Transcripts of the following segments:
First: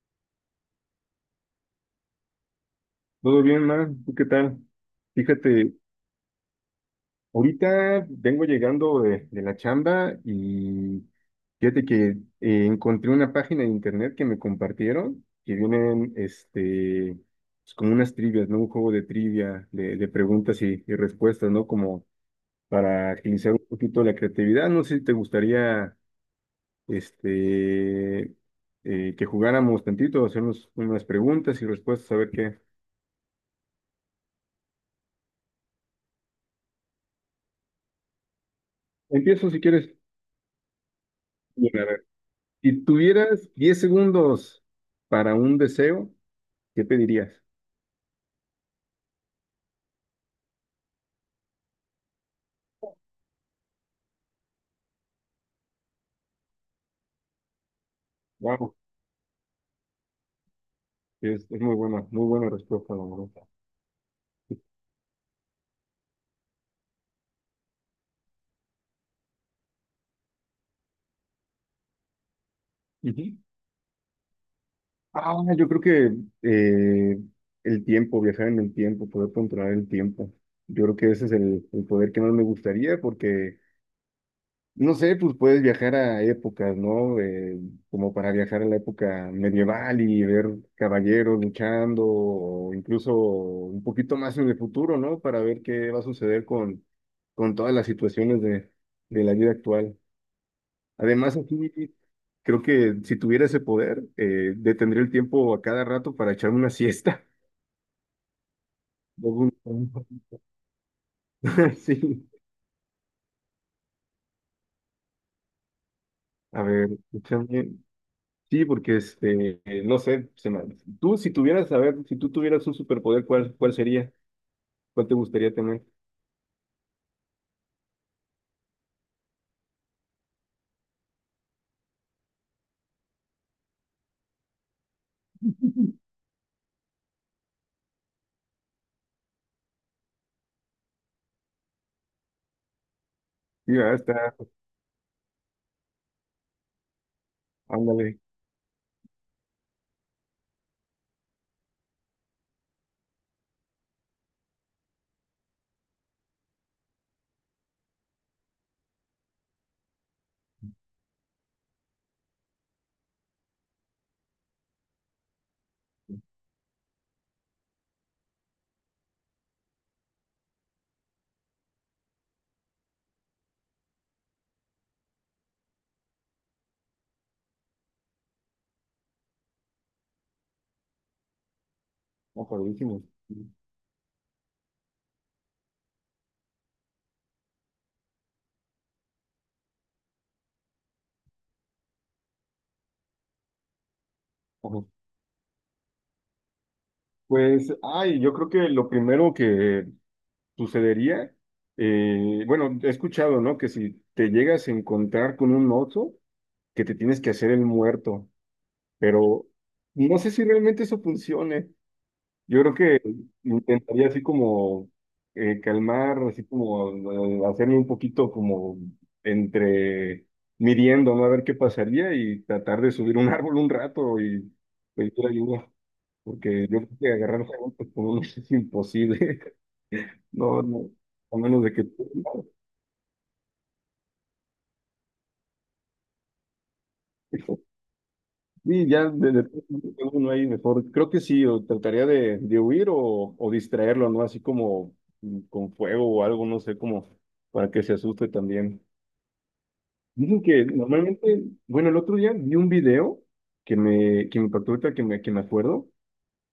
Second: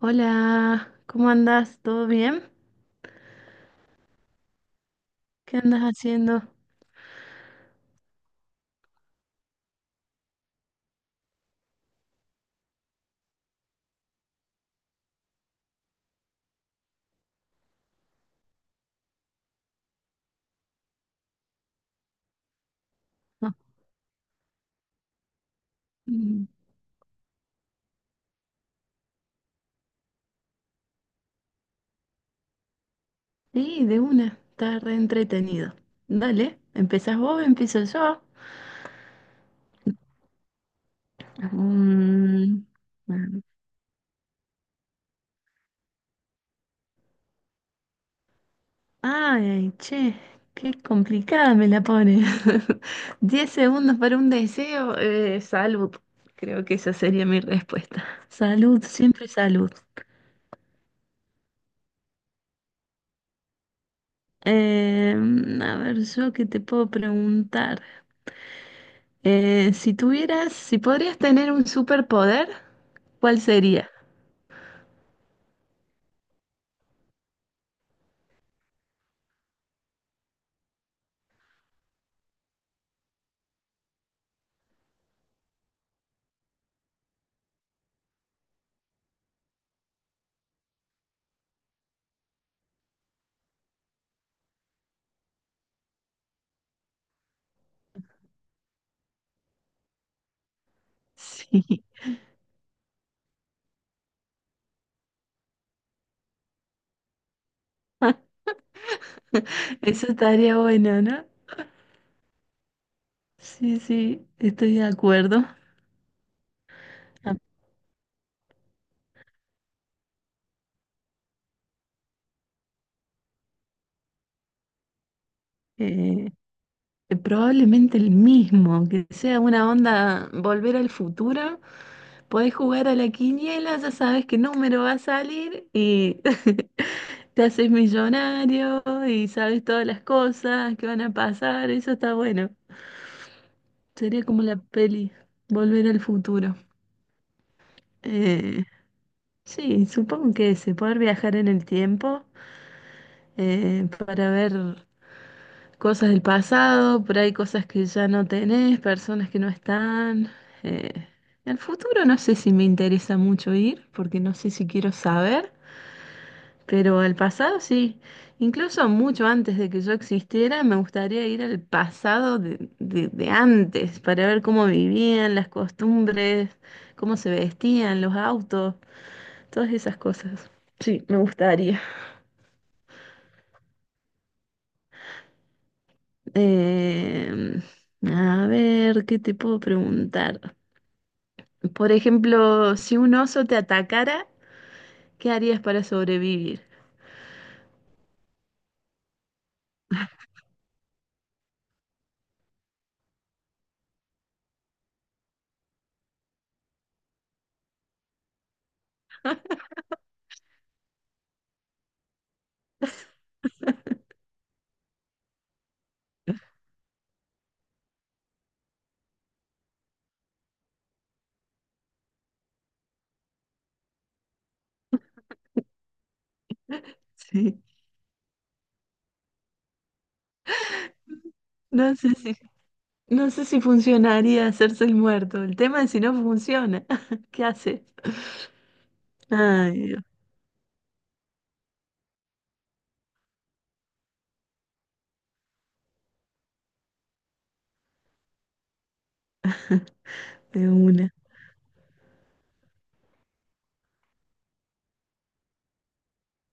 Hola, ¿cómo andás? ¿Todo bien? Todo bien, Mar, ¿tú qué tal? ¿Qué Fíjate, andas haciendo? ahorita vengo llegando de la chamba y fíjate que encontré una página de internet que me compartieron que vienen pues, como unas trivias, ¿no? Un juego de trivia, de preguntas y respuestas, ¿no? Como para agilizar No. un poquito la creatividad. No sé si te gustaría Mm, este, que jugáramos tantito, hacernos unas preguntas y respuestas, a ver qué. sí, de una, está re entretenido. Dale, ¿empezás vos? ¿Empiezo yo? Empiezo si quieres. Mm, Si tuvieras 10 segundos para un deseo, ¿qué pedirías? Ay, che, qué complicada me la pone. 10 segundos para un deseo, salud. Creo que esa sería mi respuesta. Wow, Salud, siempre salud. Es muy buena respuesta, la verdad. A ver, yo qué te puedo preguntar. Si podrías tener un superpoder, Ujú. ¿cuál sería? Ah, yo creo que eh, el tiempo, viajar en el tiempo, poder controlar el tiempo. Yo creo que ese es el poder que más me gustaría porque no sé, pues puedes viajar a épocas, ¿no? Como para viajar a la época medieval y ver caballeros luchando, o incluso un poquito más en el futuro, ¿no? Para ver qué va a suceder con todas las situaciones de la vida actual. Además, Sí, aquí creo que si tuviera ese poder, detendría el tiempo a cada rato para echarme una siesta. Luego un- eso estaría bueno, ¿no? Sí, Sí, sí, estoy de acuerdo. a ver, Ah. escúchame. Sí, porque no sé, tú si tuvieras, a ver, si tú tuvieras un superpoder, ¿cuál sería? ¿Cuál te gustaría tener? Eh, Probablemente el mismo, que sea una onda volver al futuro, podés jugar a la quiniela, ya sabes qué número va a salir y te haces millonario y sabes todas las cosas que van a pasar, eso está bueno. Sí, ah, Sería está, como la peli Volver al futuro. ándale, Eh, sí, supongo que ese, poder viajar en el tiempo para ver cosas del pasado, por ahí cosas que ya no tenés, personas que no están. Eh, el futuro no sé si me interesa mucho ir, porque no sé si quiero saber. Pero al pasado sí, incluso mucho antes de que yo existiera. Me gustaría ir al pasado de antes, para ver cómo vivían, las costumbres, cómo se vestían, los autos, todas esas cosas. Sí, me gustaría. mejorísimo. Em, a ver, ¿qué te puedo preguntar? Por ejemplo, si un oso te atacara, Ajá. ¿qué harías para sobrevivir? Pues, ay, yo creo que lo primero que sucedería, bueno, he escuchado, ¿no? Que si te llegas a encontrar con un oso, que te tienes que hacer el muerto, pero no sé si realmente eso funcione. Yo creo que intentaría así como calmar, así como hacerme un poquito como entre midiendo, ¿no? A ver qué pasaría y tratar de subir un árbol un rato y pedir ayuda, porque yo creo que agarrar a Sí. golpes con uno es imposible, no, no, a menos de que… No sé si no sé si funcionaría hacerse el muerto. El tema es si no funciona. ¿Qué hace? Y ya Ay, Dios, uno ahí mejor, creo que sí, o trataría de huir o distraerlo, ¿no? Así como con fuego o algo, no sé, como para que se asuste también. Dicen que de una. normalmente, bueno, el otro día vi un video que me impactó ahorita, que me acuerdo,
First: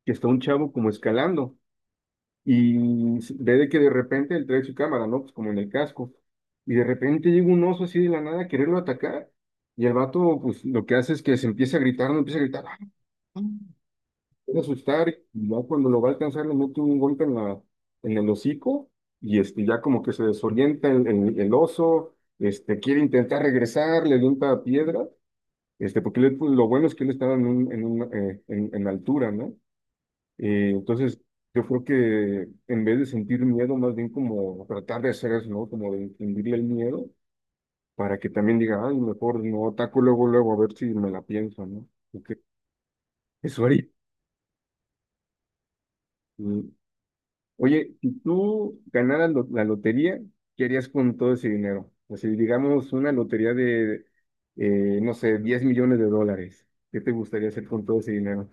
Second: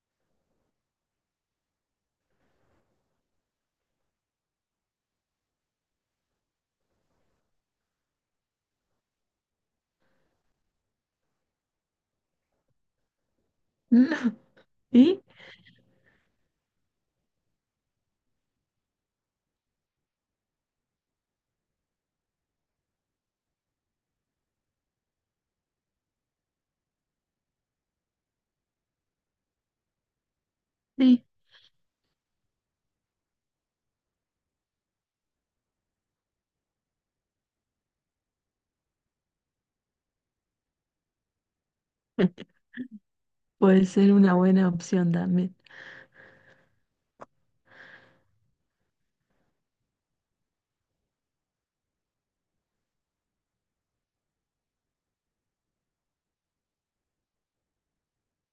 que está un chavo como escalando y ve de que de repente él trae su cámara, ¿no? Pues como en el casco. Y de repente llega un oso así de la nada a quererlo atacar. Y el vato, pues lo que hace es que se empieza a gritar, no empieza a gritar, puede No. asustar ¿Y? y ya cuando lo va a alcanzar le mete un golpe en la, en el hocico y ya como que se desorienta el oso, quiere intentar regresar, le avienta piedra, porque él, pues, lo bueno es que él estaba en, en, un, en altura, ¿no? Entonces Sí, yo creo que en vez de sentir miedo, más bien como tratar de hacer eso, ¿no? Como de infundirle el miedo para que también diga, ay, mejor no ataco luego, luego a ver si me la pienso, ¿no? Porque eso puede ahorita. ser una buena opción también. Oye, si tú ganaras la lotería, ¿qué harías con todo ese dinero? O sea, digamos una lotería de, no sé, 10 millones de dólares. ¿Qué te gustaría hacer con todo ese dinero?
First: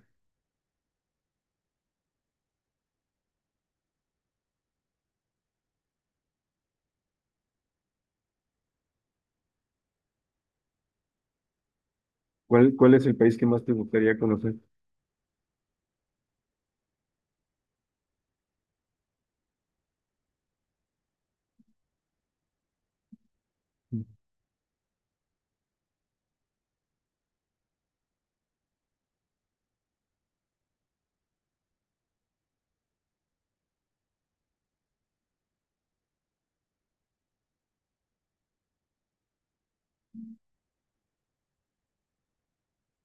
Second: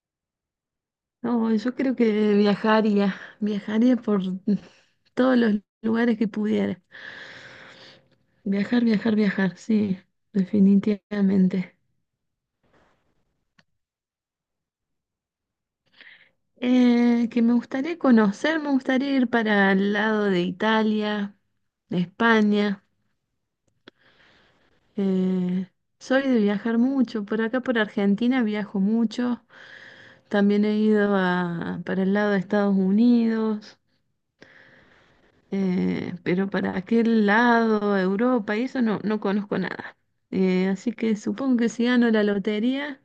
No, yo creo que viajaría. Viajaría por todos los lugares que pudiera. Viajar, viajar, viajar, sí, definitivamente. ¿Cuál, cuál es el país que más te gustaría conocer? Que me gustaría conocer, me gustaría ir para el lado de Italia, de España. Eh, Soy de viajar mucho, por acá por Argentina viajo mucho, también he ido a, para el lado de Estados Unidos, pero para aquel lado, Europa, y eso no, no conozco nada. Así que supongo que si gano la lotería,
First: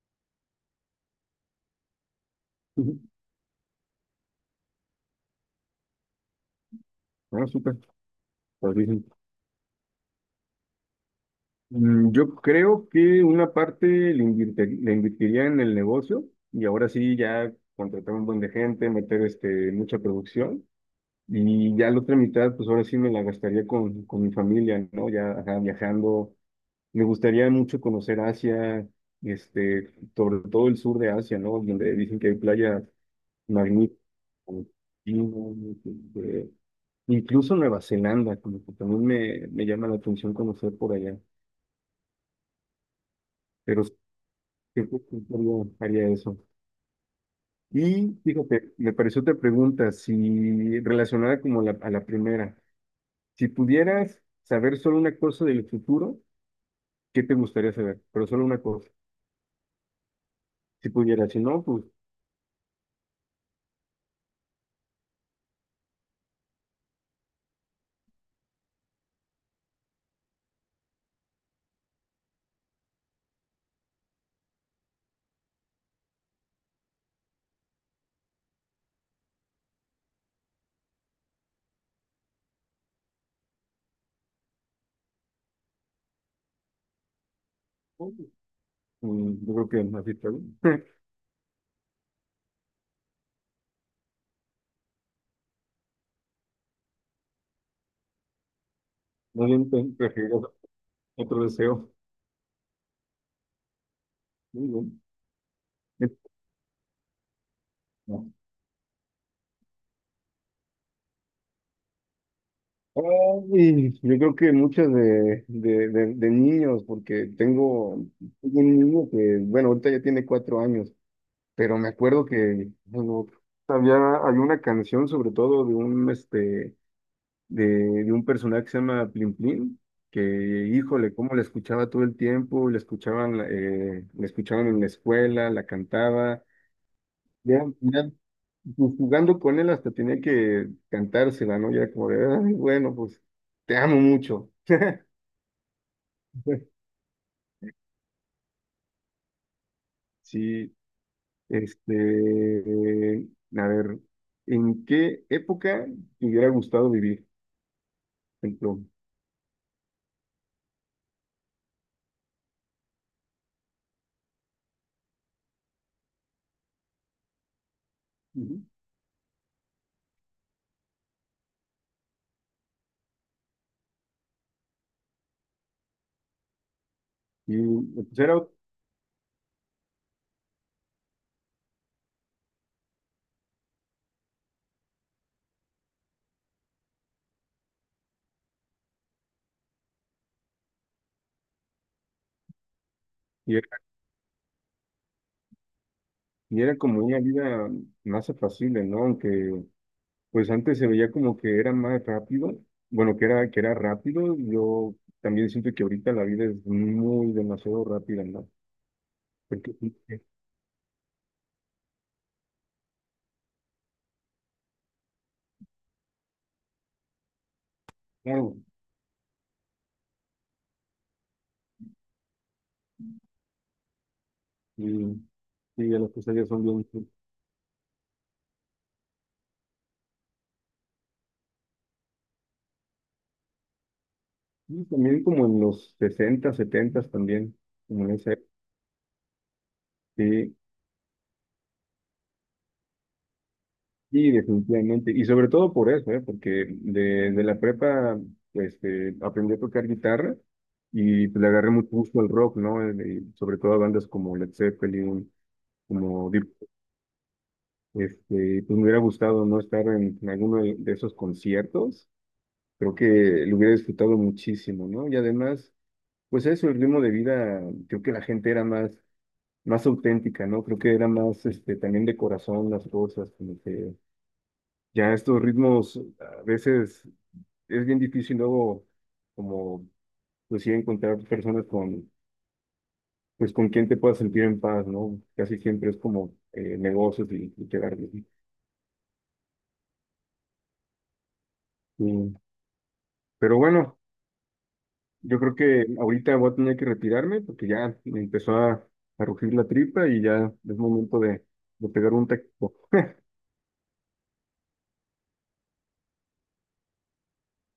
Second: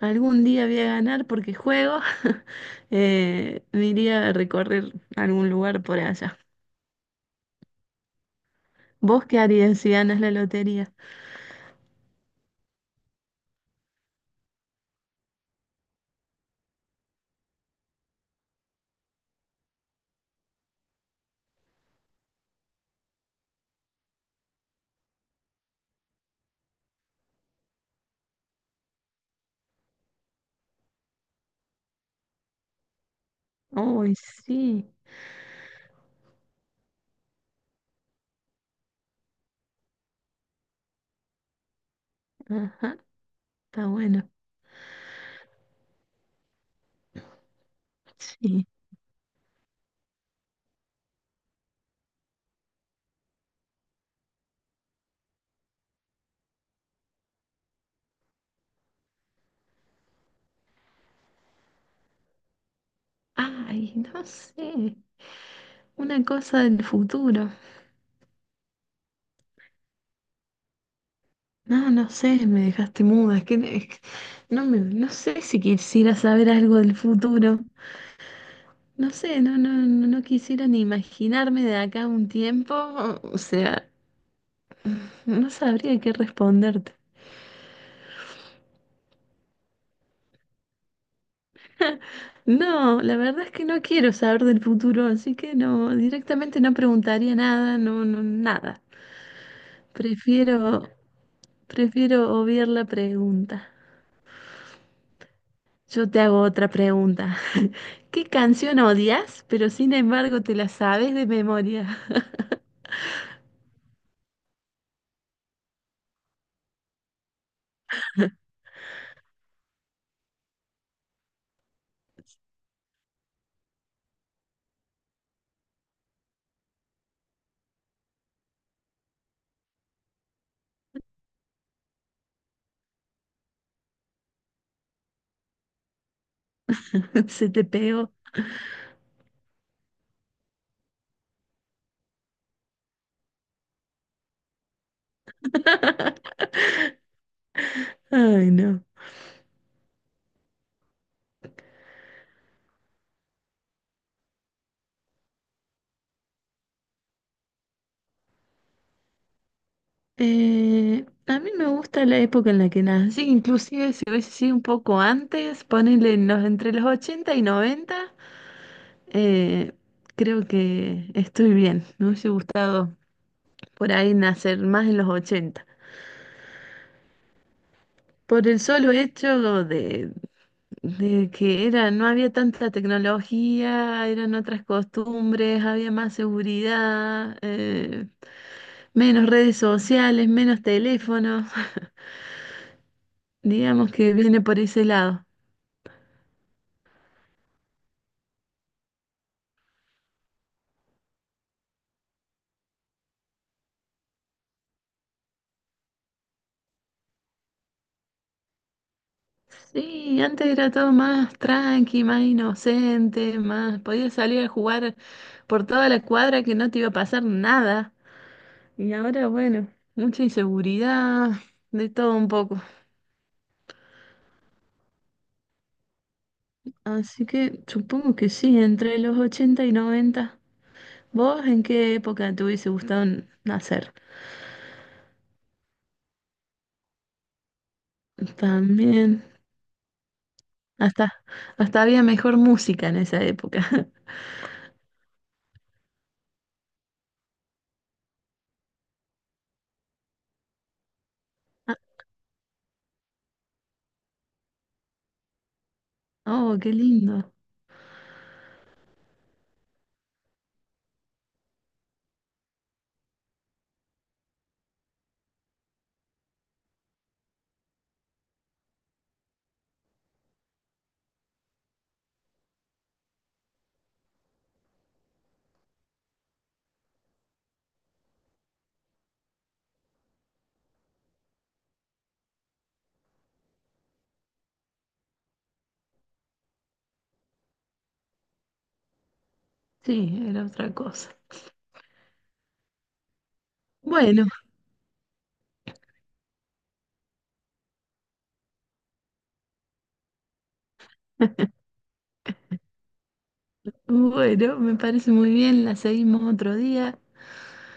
algún día voy a ganar porque juego, Ujú. Me iría a recorrer algún lugar por allá. Ah, súper, padrísimo. ¿Vos qué harías si ganas la lotería? Yo creo que una parte le invertiría en el negocio y ahora sí ya contratar un buen de gente, meter mucha producción. Y ya la otra mitad, pues ahora sí me la gastaría con mi familia, ¿no? Ya ajá, viajando. Me gustaría mucho conocer Asia, sobre todo el sur de Asia, ¿no? Donde dicen que hay playas magníficas, Uy, sí, China, este, incluso Nueva Zelanda, como que también me llama la atención conocer por allá. ajá, Pero está sí, bueno, creo que sí haría, haría eso. Y sí. fíjate, me pareció otra pregunta, si relacionada como a la primera. Si pudieras saber solo una cosa del futuro, ¿qué te gustaría saber? Pero solo una cosa. Si pudieras, si no, pues Ay, no sé. Una cosa del futuro. No, no sé, me dejaste muda. Es que no me, no sé si quisiera saber algo del futuro. No sé, no, no, no, no quisiera ni imaginarme de acá a un tiempo. O sea, no sabría qué responderte. Yo creo que así está bien. No, la verdad es que no quiero saber del futuro, así que no, directamente no preguntaría nada, no, no, nada. Más bien preferiría Prefiero, otro deseo. Prefiero obviar la pregunta. Muy bien. Eh, Yo te hago otra pregunta. ¿Qué No. canción odias, pero sin embargo te la sabes de memoria? Ay, yo creo que muchas de niños, porque tengo tengo un niño que, bueno, ahorita ya tiene 4 años, pero me acuerdo que bueno, había, hay una canción sobre todo de un de, de un personaje que se llama Plin Plin, que híjole, cómo la escuchaba todo el tiempo, la escuchaban en la escuela, la cantaba, Se ya, te ya, pegó. pues, jugando con él hasta tenía que cantársela, ¿no? Ya como de, "Ay, bueno, pues te amo mucho." Ay, no. Sí, este, eh, a ver, ¿en qué época te hubiera gustado vivir? Por ejemplo, A mí me gusta la época en la que nací, inclusive si hubiese sido un poco antes, ponele entre los 80 y 90. ujú. eh, Creo que estoy bien. Me hubiese gustado por ahí nacer más en los 80. y pues era, Por el solo hecho de que era, no había tanta tecnología, eran otras costumbres, había más seguridad, menos redes sociales, menos teléfonos, y era, digamos que viene por ese lado. y era como una vida más apacible, ¿no? Aunque pues antes se veía como que era más rápido, bueno, que era rápido, yo también siento que ahorita la vida es muy demasiado rápida, ¿no? Porque, sí, Sí, antes era todo más tranqui, más inocente, más podías salir a jugar por toda la cuadra que no te iba a pasar nada. claro, Y ahora, bueno, mucha inseguridad, de todo un poco. y, y las cosas ya son bien, sí, Así que supongo que sí, entre los 80 y 90. ¿Vos en qué época te hubiese gustado nacer? y también como en los 60, 70 también, como en esa época, También, sí, hasta, hasta había mejor música en esa época. y definitivamente, y sobre todo por eso, ¿eh? Porque de la prepa, pues, aprendí a tocar guitarra y pues, le agarré Ah. mucho gusto al rock, ¿no? Y sobre todo a bandas como Led Zeppelin, como Deep. Oh, qué lindo. Pues me hubiera gustado no estar en alguno de esos conciertos. Creo que lo hubiera disfrutado muchísimo, ¿no? Y además, pues eso, el ritmo de vida, creo que la gente era más, más auténtica, ¿no? Creo que era más, también de corazón las cosas, como que ya estos ritmos a veces es bien difícil luego, como, pues sí, encontrar personas con, pues con quien te puedas sentir en paz, ¿no? Casi siempre es como negocios y quedar bien. Sí, era otra cosa. Sí. Pero bueno. Bueno, Yo creo que ahorita voy a tener que retirarme porque ya me empezó a rugir la tripa y ya es momento de pegar un texto. bueno, me parece muy bien. La seguimos otro día.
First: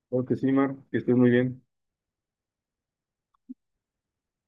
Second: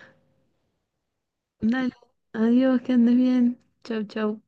Claro que sí, Mar, que estés muy bien. Dale, adiós, que andes bien. Chau, chau.